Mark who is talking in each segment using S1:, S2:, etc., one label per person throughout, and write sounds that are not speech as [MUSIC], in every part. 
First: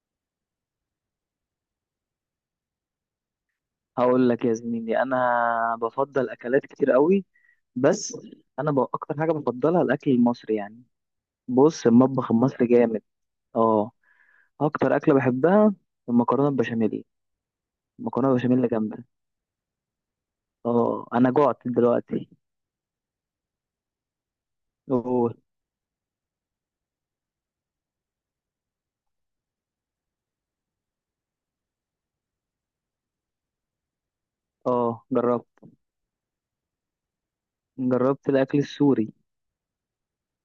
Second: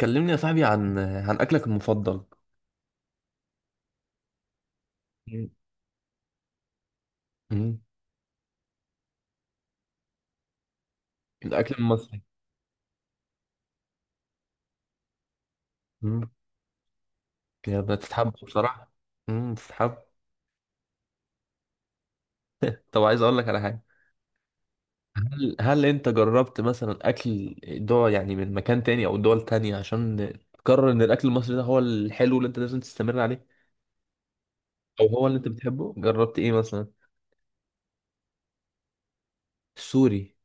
S1: كلمني يا صاحبي عن أكلك المفضل.
S2: هقول لك يا زميلي،
S1: مم.
S2: انا بفضل اكلات كتير قوي.
S1: مم.
S2: بس انا اكتر حاجه بفضلها الاكل المصري يعني.
S1: الأكل
S2: بص،
S1: المصري.
S2: المطبخ المصري جامد. اه اكتر اكله بحبها
S1: مم.
S2: المكرونه البشاميل.
S1: يا
S2: المكرونه
S1: بتتحب
S2: البشاميل
S1: بصراحة.
S2: جامده.
S1: مم. بتتحب.
S2: اه، انا جوعت دلوقتي.
S1: [LAUGHS] طب عايز أقول لك على حاجة.
S2: أوه.
S1: هل أنت جربت مثلا أكل دول، يعني من مكان تاني أو دول تانية عشان تقرر إن الأكل المصري ده هو الحلو اللي أنت لازم تستمر عليه،
S2: اه،
S1: أو هو اللي
S2: جربت.
S1: أنت بتحبه؟ جربت إيه مثلا؟
S2: جربت الاكل السوري.
S1: سوري.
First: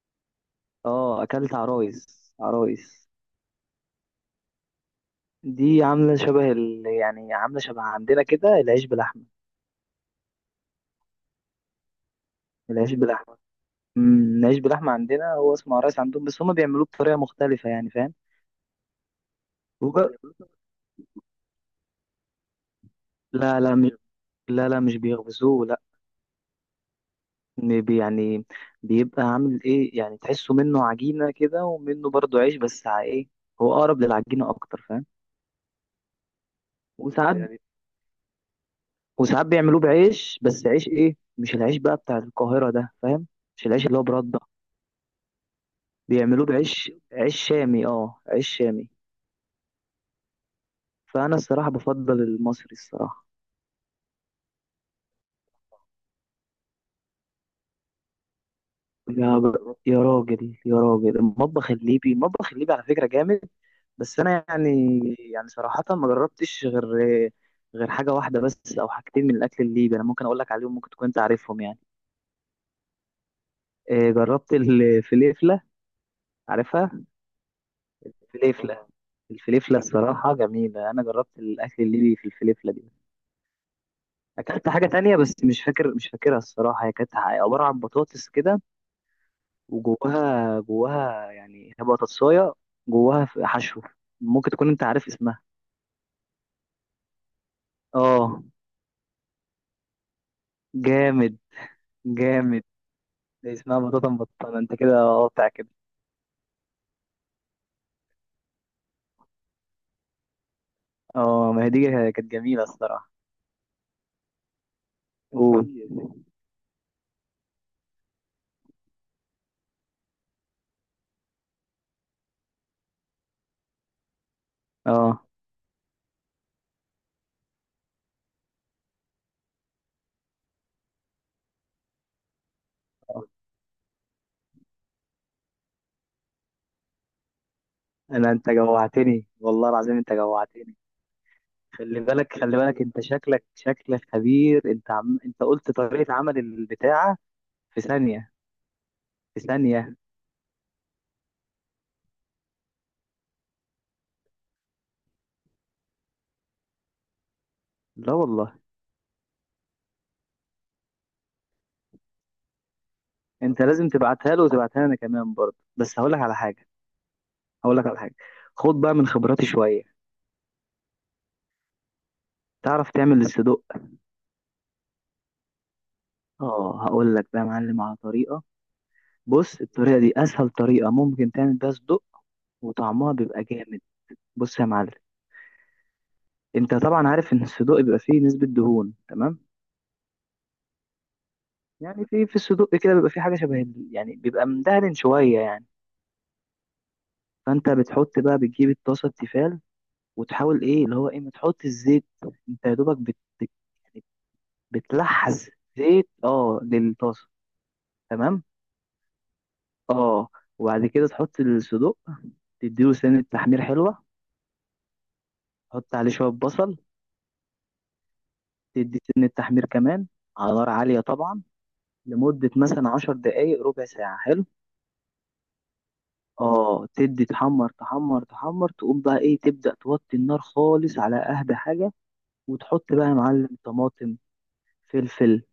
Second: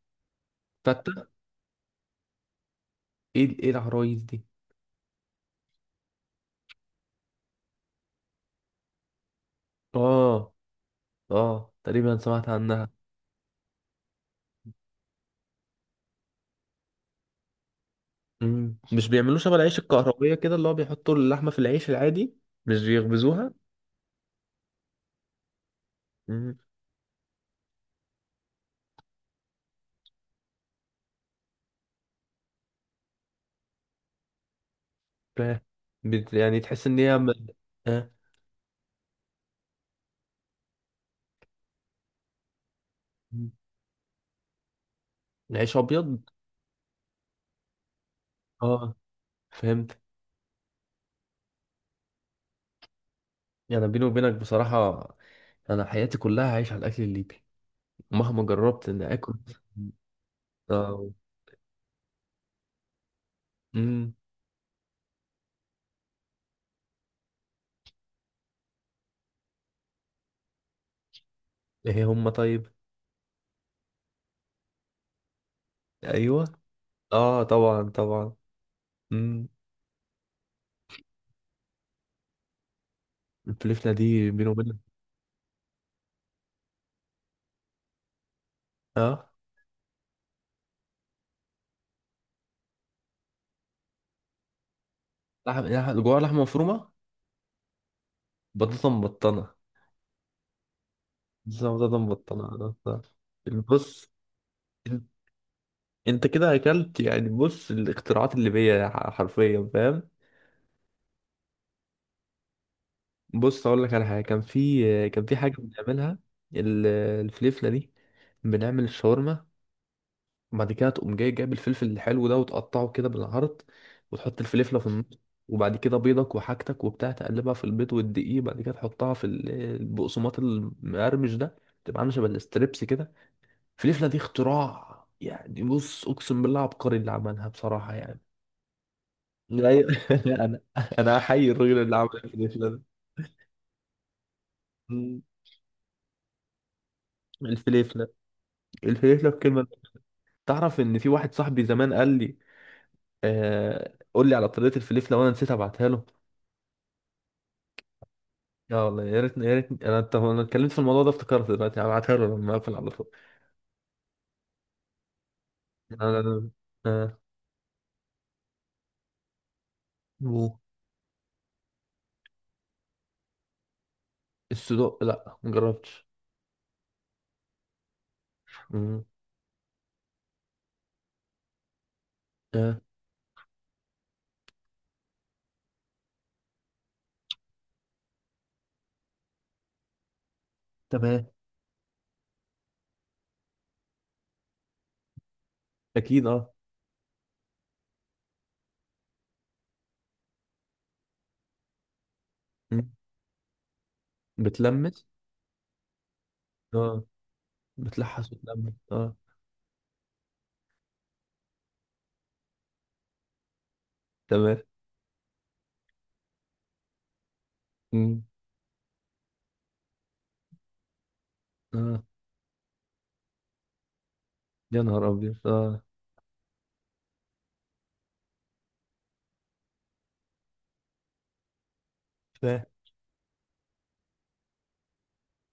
S2: اه،
S1: فتة.
S2: اكلت عرايس، عرايس.
S1: إيه العرايس دي؟
S2: دي عامله شبه يعني عامله شبه عندنا كده، العيش بلحمه.
S1: آه. آه، تقريبا سمعت عنها.
S2: العيش بلحمه. نعيش باللحمة عندنا، هو اسمه عرايس عندهم، بس هما بيعملوه بطريقة مختلفة، يعني فاهم.
S1: مم. مش بيعملوه شبه العيش الكهربية
S2: وج-
S1: كده، اللي هو بيحطوا اللحمة في العيش العادي؟ مش بيخبزوها؟
S2: لا لا مش لا، لا، مش بيخبزوه، لا.
S1: مم.
S2: يعني بيبقى عامل ايه، يعني تحسه منه عجينة كده، ومنه برضه عيش، بس ايه، هو أقرب للعجينة أكتر، فاهم.
S1: فاهم. يعني تحس ان هي
S2: وساعات يعني
S1: آه.
S2: وساعات بيعملوه بعيش، بس عيش ايه، مش العيش بقى بتاع القاهرة ده، فاهم.
S1: مم.
S2: مش العيش اللي هو برده.
S1: عيش ابيض.
S2: بيعملوه بعيش، عيش شامي، اه، عيش شامي.
S1: اه، فهمت.
S2: فأنا الصراحة بفضل المصري، الصراحة.
S1: يعني بيني وبينك بصراحة، انا حياتي كلها عايش على الاكل الليبي، مهما جربت ان اكل.
S2: يا راجل، يا
S1: اه.
S2: راجل، المطبخ الليبي، المطبخ الليبي على فكرة جامد.
S1: امم.
S2: بس أنا يعني صراحة ما جربتش غير حاجة واحدة بس، أو حاجتين من الأكل الليبي. أنا ممكن أقول لك عليهم، ممكن تكون أنت عارفهم يعني.
S1: ايه هم طيب؟
S2: آه، جربت الفليفلة.
S1: ايوه.
S2: عارفها؟
S1: اه طبعا طبعا.
S2: الفليفلة.
S1: امم.
S2: الفليفلة الصراحة جميلة، أنا جربت الأكل الليبي في الفليفلة دي.
S1: الفلفلة دي بيني
S2: أكلت
S1: وبينك.
S2: حاجة تانية، بس مش فاكر، مش فاكرها الصراحة. هي كانت عبارة عن بطاطس كده،
S1: اه،
S2: جواها يعني هي بطاطساية، جواها في حشو. ممكن تكون انت عارف اسمها.
S1: جواها لحمة مفرومة.
S2: اه،
S1: بطاطا مبطنة.
S2: جامد،
S1: بالظبط، ده
S2: جامد.
S1: مبطلة.
S2: ده اسمها
S1: بص.
S2: بطاطا مبططة، انت كده،
S1: إن-
S2: اه، بتاع كده.
S1: انت كده اكلت، يعني بص الاختراعات اللي حرفيا، فاهم؟
S2: اه، ما هي دي، كانت جميلة الصراحة.
S1: بص اقول لك على حاجه. كان في حاجه
S2: قول.
S1: بنعملها. ال- الفليفله دي، بنعمل الشاورما، وبعد كده تقوم جاي جايب الفلفل الحلو ده وتقطعه كده بالعرض، وتحط الفليفله في النص،
S2: اه،
S1: وبعد كده بيضك وحاجتك وبتاع، تقلبها في البيض والدقيق، بعد كده تحطها في البقسماط المقرمش ده، تبقى عامله شبه الاستريبس كده. فليفله دي اختراع، يعني بص اقسم بالله عبقري اللي عملها بصراحه يعني.
S2: انت جوعتني والله
S1: أيوة.
S2: العظيم، انت
S1: [LAUGHS] انا
S2: جوعتني.
S1: انا احيي الراجل اللي
S2: خلي
S1: عمل
S2: بالك، خلي
S1: الفليفله
S2: بالك،
S1: ده.
S2: انت شكلك خبير، انت
S1: مم.
S2: انت قلت طريقة عمل البتاعة. في
S1: الفليفله.
S2: ثانية.
S1: الفليفله
S2: في
S1: بكلمه.
S2: ثانية.
S1: تعرف ان في واحد صاحبي زمان قال لي، آه قول لي على طريقه الفليفله، وانا نسيت ابعتها له.
S2: لا والله.
S1: لا والله. يا ريت يا ريت. طب انا اتكلمت في الموضوع ده، افتكرت دلوقتي، هبعتها له لما اقفل على طول.
S2: انت لازم تبعتها له، وتبعتها لنا كمان برضه. بس
S1: انا. آه.
S2: هقول لك على حاجه، خد بقى من خبراتي شويه،
S1: مو.
S2: تعرف تعمل الصدق.
S1: السودوء لا مجربتش.
S2: اه، هقول لك بقى يا معلم على طريقه.
S1: مم.
S2: بص، الطريقه دي اسهل طريقه ممكن تعمل بيها صدق،
S1: آه.
S2: وطعمها بيبقى جامد. بص يا معلم، انت طبعا عارف ان الصدوق بيبقى فيه نسبة دهون، تمام.
S1: تمام.
S2: يعني في الصدوق كده بيبقى فيه حاجة شبه يعني بيبقى مدهن شوية يعني.
S1: اكيد اه.
S2: فانت بتحط بقى، بتجيب الطاسة التيفال، وتحاول ايه اللي هو ايه، ما تحط الزيت. انت يا
S1: مم.
S2: دوبك بت- يعني
S1: بتلمس.
S2: بتلحس زيت، اه،
S1: اه.
S2: للطاسة.
S1: بتلحس
S2: تمام،
S1: وتلمس اه.
S2: اه، وبعد كده تحط الصدوق، تديله سنة تحمير حلوة.
S1: تمام.
S2: تحط عليه شوية بصل،
S1: مم.
S2: تدي سنة تحمير كمان، على نار عالية طبعا،
S1: اه.
S2: لمدة مثلا 10 دقايق، ربع ساعة. حلو،
S1: يا نهار ابيض اه.
S2: اه، تدي تحمر، تحمر، تحمر، تقوم بقى ايه، تبدأ توطي النار خالص على أهدى حاجة.
S1: فاهم.
S2: وتحط بقى يا معلم طماطم، فلفل،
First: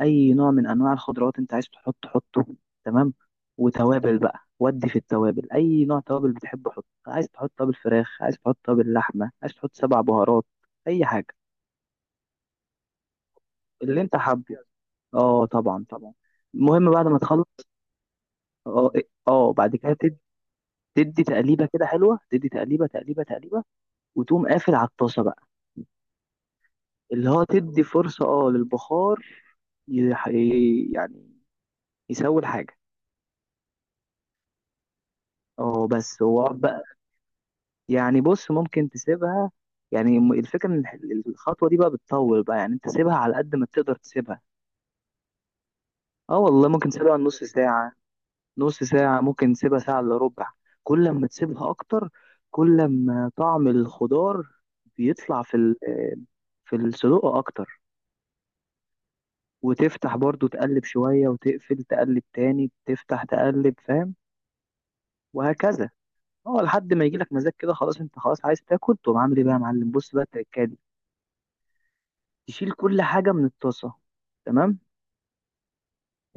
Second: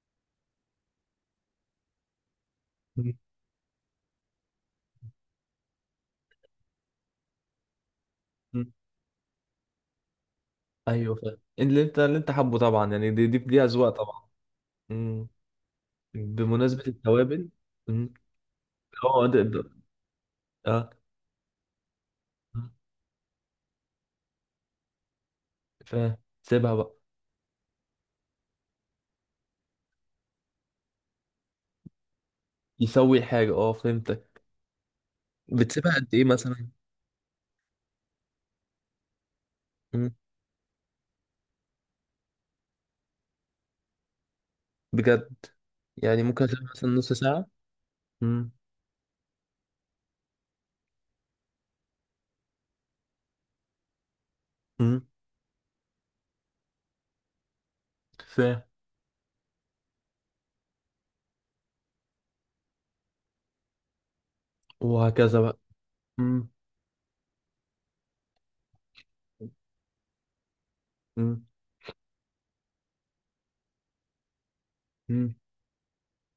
S2: اي نوع من انواع الخضروات انت عايز تحط، حطه. تمام،
S1: مم.
S2: وتوابل بقى، ودي في التوابل اي نوع توابل بتحبه حطه، عايز تحط توابل فراخ، عايز تحط
S1: مم.
S2: توابل لحمه، عايز تحط سبع بهارات، اي
S1: ايوه
S2: حاجه،
S1: فاهم، اللي انت حابه طبعا، يعني دي اذواق
S2: اللي انت
S1: طبعا.
S2: حابه.
S1: مم.
S2: اه طبعا، طبعا.
S1: بمناسبة
S2: المهم بعد ما
S1: التوابل.
S2: تخلص،
S1: مم.
S2: اه إيه،
S1: اه ده
S2: اه
S1: ده
S2: بعد كده
S1: اه.
S2: تدي تقليبه كده حلوه، تدي
S1: آه.
S2: تقليبه، تقليبه، تقليبه. وتقوم قافل على الطاسه بقى،
S1: فاهم. سيبها بقى.
S2: اللي هو تدي فرصه اه للبخار، يح- يعني يسوي الحاجه.
S1: يسوي الحاجة، اه فهمتك.
S2: اه،
S1: بتسيبها قد
S2: بس
S1: ايه
S2: هو
S1: مثلا؟
S2: يعني، بص، ممكن تسيبها،
S1: مم.
S2: يعني الفكرة ان الخطوة دي بقى بتطول بقى، يعني انت سيبها على قد ما تقدر تسيبها.
S1: بجد؟ يعني
S2: اه
S1: ممكن
S2: والله،
S1: اسيبها مثلا
S2: ممكن
S1: نص
S2: تسيبها نص
S1: ساعة؟
S2: ساعة.
S1: مم.
S2: نص ساعة ممكن تسيبها، ساعة الا ربع، كل ما تسيبها اكتر، كل ما طعم الخضار
S1: مم.
S2: بيطلع في في الصدوق اكتر.
S1: فاهم.
S2: وتفتح برضو تقلب شوية، وتقفل، تقلب تاني، تفتح تقلب، فاهم.
S1: وهكذا بقى.
S2: وهكذا.
S1: مم.
S2: اه، لحد ما يجيلك مزاج كده خلاص، انت خلاص عايز تاكل، تقوم عامل ايه بقى يا معلم، بص بقى التركات.
S1: مم.
S2: تشيل كل حاجة من الطاسة، تمام.
S1: مم.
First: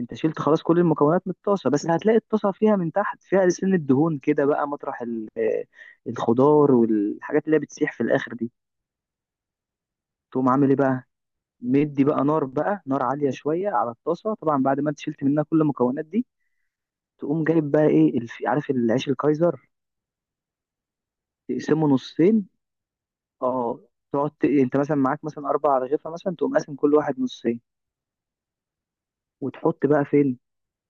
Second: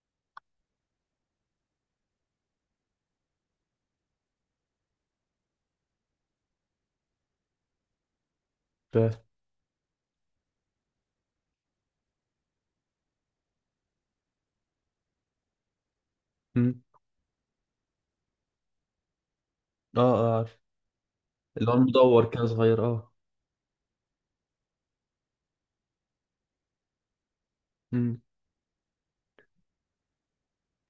S2: انت شلت خلاص كل المكونات من الطاسة، بس هتلاقي الطاسة فيها من تحت فيها سن الدهون كده بقى، مطرح الخضار والحاجات اللي هي بتسيح في الآخر دي.
S1: فاهم.
S2: تقوم عامل ايه بقى، مدي بقى نار، بقى نار عالية شوية على الطاسة، طبعا بعد ما انت شلت منها كل المكونات دي.
S1: مم.
S2: تقوم جايب بقى ايه، عارف العيش الكايزر،
S1: اه اه. اللي هو
S2: تقسمه
S1: المدور كان
S2: نصين.
S1: صغير اه.
S2: اه، انت مثلا معاك مثلا أربع رغيفة مثلا، تقوم قاسم كل واحد نصين،
S1: امم.
S2: وتحط بقى فين.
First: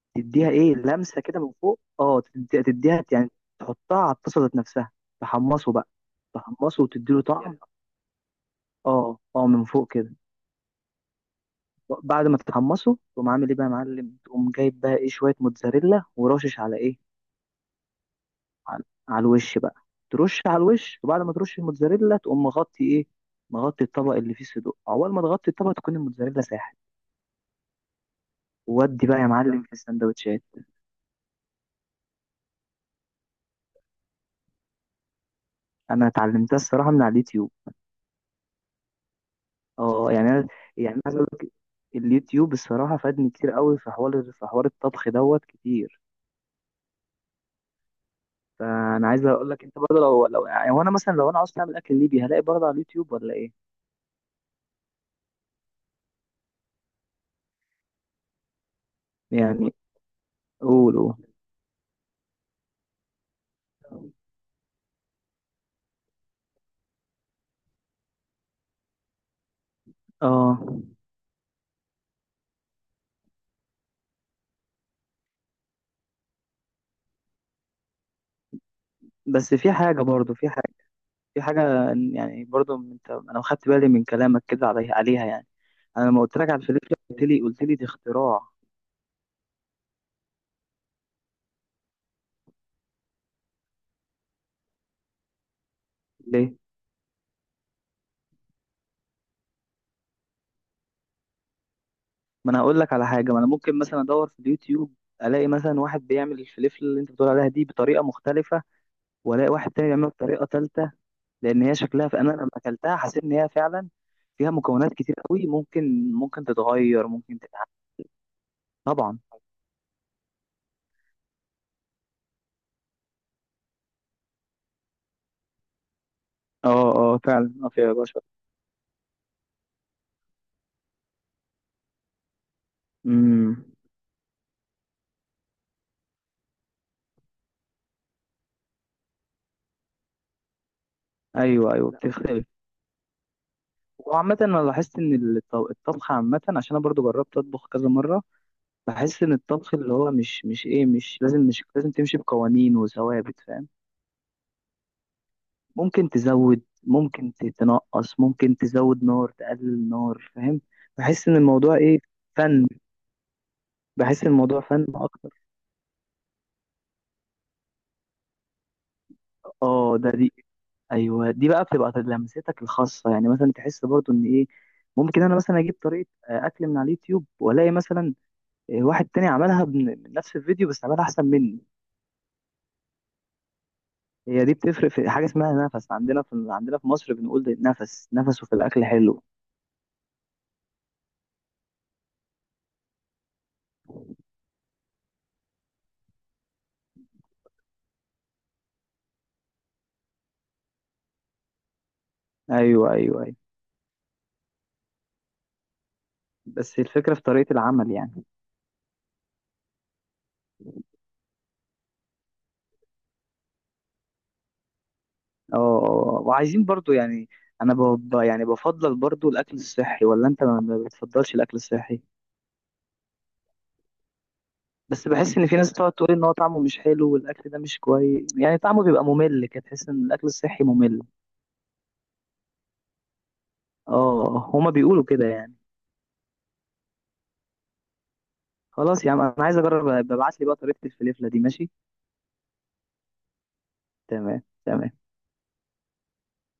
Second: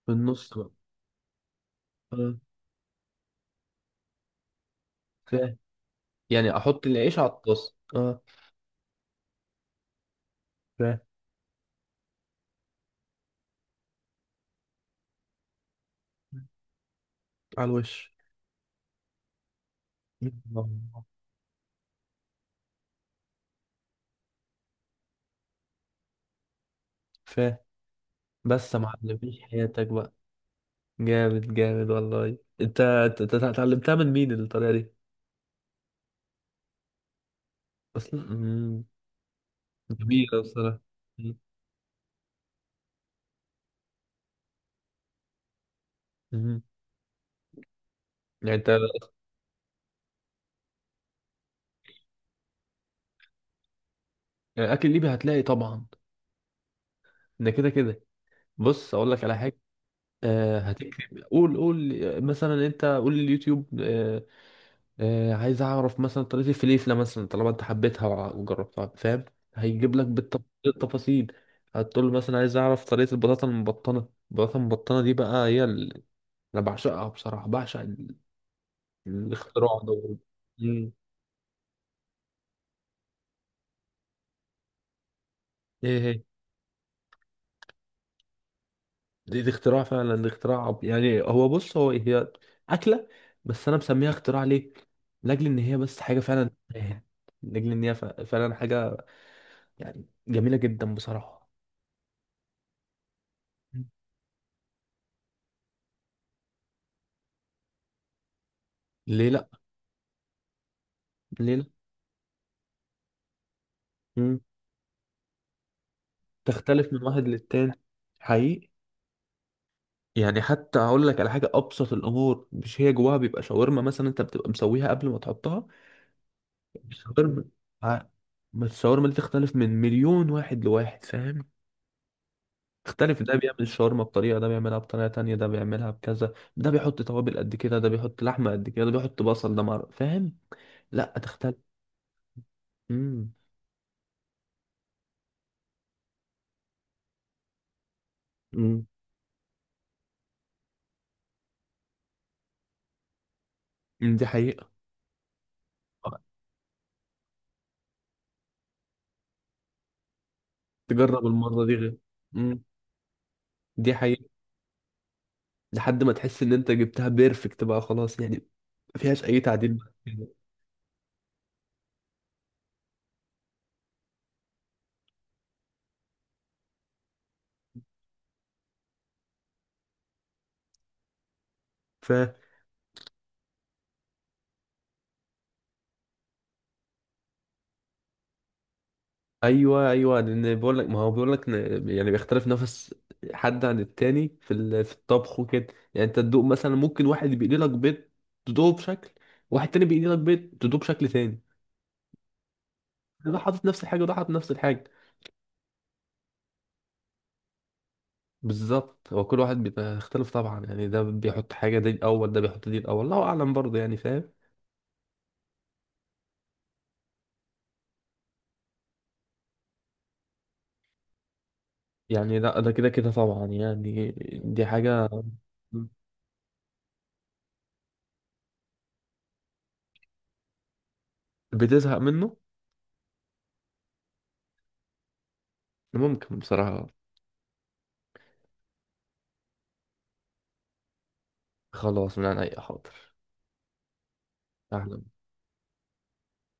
S1: في
S2: تديها
S1: النص بقى.
S2: ايه لمسه كده من فوق، اه،
S1: اه
S2: تديها يعني، تحطها على الطاسه ذات نفسها،
S1: فاهم،
S2: تحمصه بقى.
S1: يعني
S2: تحمصه
S1: احط العيش
S2: وتديله
S1: على
S2: طعم،
S1: الطاسه اه.
S2: اه، اه، من فوق كده.
S1: فاهم.
S2: بعد ما تتحمصه تقوم عامل ايه بقى يا معلم، تقوم جايب بقى ايه شويه موتزاريلا، ورشش على ايه،
S1: على الوش.
S2: على الوش بقى. ترش على الوش،
S1: الله.
S2: وبعد ما ترش الموتزاريلا تقوم مغطي ايه، مغطي الطبق اللي فيه صدوق، اول ما تغطي الطبق تكون الموتزاريلا ساحت.
S1: فاهم. بس يا
S2: ودي
S1: معلم
S2: بقى يا
S1: عيش
S2: معلم في
S1: حياتك بقى.
S2: السندوتشات.
S1: جامد جامد والله انت. اتعلمتها من مين الطريقه دي
S2: انا اتعلمتها الصراحه من على اليوتيوب.
S1: اصلا؟ مم.
S2: اه، يعني
S1: جميله
S2: انا
S1: بصراحه.
S2: يعني أنا عايز اقول
S1: مم.
S2: لك، اليوتيوب الصراحه فادني كتير قوي في حوار، الطبخ دوت كتير.
S1: مم. يعني انت.
S2: فانا عايز اقول لك انت برضه لو يعني، هو انا مثلا لو انا عاوز اعمل اكل ليبي هلاقي برضه على اليوتيوب، ولا ايه
S1: يعني اكل ليبي هتلاقي طبعا، ده كده كده. بص اقول لك على حاجه.
S2: يعني. قول، قول،
S1: هتكتب قول قول، مثلا انت قول اليوتيوب، عايز اعرف مثلا طريقة الفليفلة، مثلا طالما انت حبيتها وع- وجربتها، فاهم؟ هيجيب لك
S2: اه.
S1: بالتفاصيل. هتقول له مثلا عايز اعرف طريقة البطاطا المبطنة. البطاطا المبطنة دي بقى هي انا بعشقها بصراحة، بعشق
S2: بس في
S1: الاختراع
S2: حاجه
S1: ده.
S2: برضه، في حاجه
S1: مم.
S2: في حاجه يعني برضه، انا خدت بالي من كلامك كده، عليها يعني.
S1: ايه
S2: انا لما
S1: هي؟
S2: قلت لك على الفلفله، قلت لي دي اختراع،
S1: دي اختراع فعلا، دي اختراع. يعني بص هو هي اكلة، بس انا مسميها اختراع ليه؟ لاجل ان هي بس حاجة فعلا.
S2: ليه.
S1: لاجل ان هي فعلا حاجة، يعني جميلة جدا بصراحة.
S2: ما انا هقول لك على حاجه، ما انا ممكن مثلا ادور في اليوتيوب، الاقي مثلا واحد بيعمل الفلفل اللي انت بتقول عليها دي بطريقه مختلفه،
S1: ليه لا.
S2: والاقي واحد تاني بيعمله بطريقه ثالثه. لان
S1: ليه
S2: هي شكلها، فانا لما اكلتها حسيت ان هي فعلا
S1: لا.
S2: فيها مكونات كتير قوي، ممكن
S1: تختلف من
S2: تتغير،
S1: واحد
S2: ممكن تتعمل.
S1: للتاني. حقيقي.
S2: طبعا.
S1: يعني حتى هقول لك على حاجه، ابسط الامور مش هي جواها بيبقى شاورما مثلا؟ انت بتبقى مسويها قبل ما تحطها،
S2: اه، اه،
S1: الشاورما.
S2: فعلا، فيها
S1: ع-
S2: بشر.
S1: ما الشاورما دي تختلف من مليون واحد لواحد، فاهم؟ تختلف. ده بيعمل
S2: امم.
S1: الشاورما بطريقه، ده بيعملها بطريقه تانية، ده بيعملها بكذا، ده بيحط توابل قد كده، ده بيحط لحمه قد كده، ده بيحط بصل، فاهم؟ لا تختلف.
S2: ايوه، ايوه، بتختلف.
S1: امم.
S2: وعامة انا لاحظت ان الطبخ عامة، عشان انا برضو جربت اطبخ كذا مرة،
S1: امم.
S2: بحس ان الطبخ اللي هو مش لازم، مش لازم تمشي بقوانين وثوابت، فاهم.
S1: دي حقيقه.
S2: ممكن تزود، ممكن تنقص، ممكن تزود نار، تقلل نار، فاهم.
S1: تجرب
S2: بحس ان
S1: المره دي
S2: الموضوع
S1: غير.
S2: ايه،
S1: امم.
S2: فن.
S1: دي
S2: بحس
S1: حقيقه.
S2: الموضوع فن اكتر.
S1: لحد ما تحس ان انت جبتها بيرفكت بقى، خلاص يعني ما فيهاش اي تعديل بعد
S2: اه ده
S1: كده.
S2: دي ايوه، دي بقى بتبقى لمستك الخاصه، يعني مثلا تحس برضو ان ايه، ممكن انا مثلا اجيب طريقه اكل من على اليوتيوب، والاقي مثلا واحد تاني عملها من نفس الفيديو، بس عملها احسن مني.
S1: فا
S2: هي دي بتفرق في حاجه اسمها نفس، عندنا في مصر بنقول، ده نفس، نفسه في الاكل حلو.
S1: ايوه ايوه، لان بقول لك، ما هو بيقول لك يعني بيختلف نفس حد عن التاني في الطبخ وكده. يعني انت تدوق مثلا، ممكن واحد بيقلي لك بيض تدوقه بشكل، واحد تاني بيقلي لك بيض تدوقه بشكل تاني.
S2: ايوه، ايوه، ايوه.
S1: ده حاطط نفس الحاجه، وده حاطط نفس الحاجه.
S2: بس الفكره في طريقه العمل يعني.
S1: بالظبط، هو كل واحد بيختلف طبعا، يعني ده بيحط حاجه دي الاول، ده بيحط دي الاول، الله اعلم برضه يعني، فاهم؟
S2: وعايزين برضو يعني، انا يعني بفضل برضو الاكل الصحي، ولا انت ما بتفضلش الاكل الصحي.
S1: يعني لا، ده كده كده طبعا يعني، دي حاجه.
S2: بس بحس ان في ناس بتقعد تقول ان هو طعمه مش حلو، والاكل ده مش كويس يعني، طعمه بيبقى ممل كده، تحس ان الاكل الصحي ممل.
S1: بتزهق منه.
S2: اه، هما بيقولوا كده يعني.
S1: ممكن بصراحة.
S2: خلاص يا عم، انا عايز اجرب، ابعت لي بقى طريقة الفليفلة دي، ماشي.
S1: خلاص من عن أي، حاضر.
S2: تمام، تمام.
S1: احنا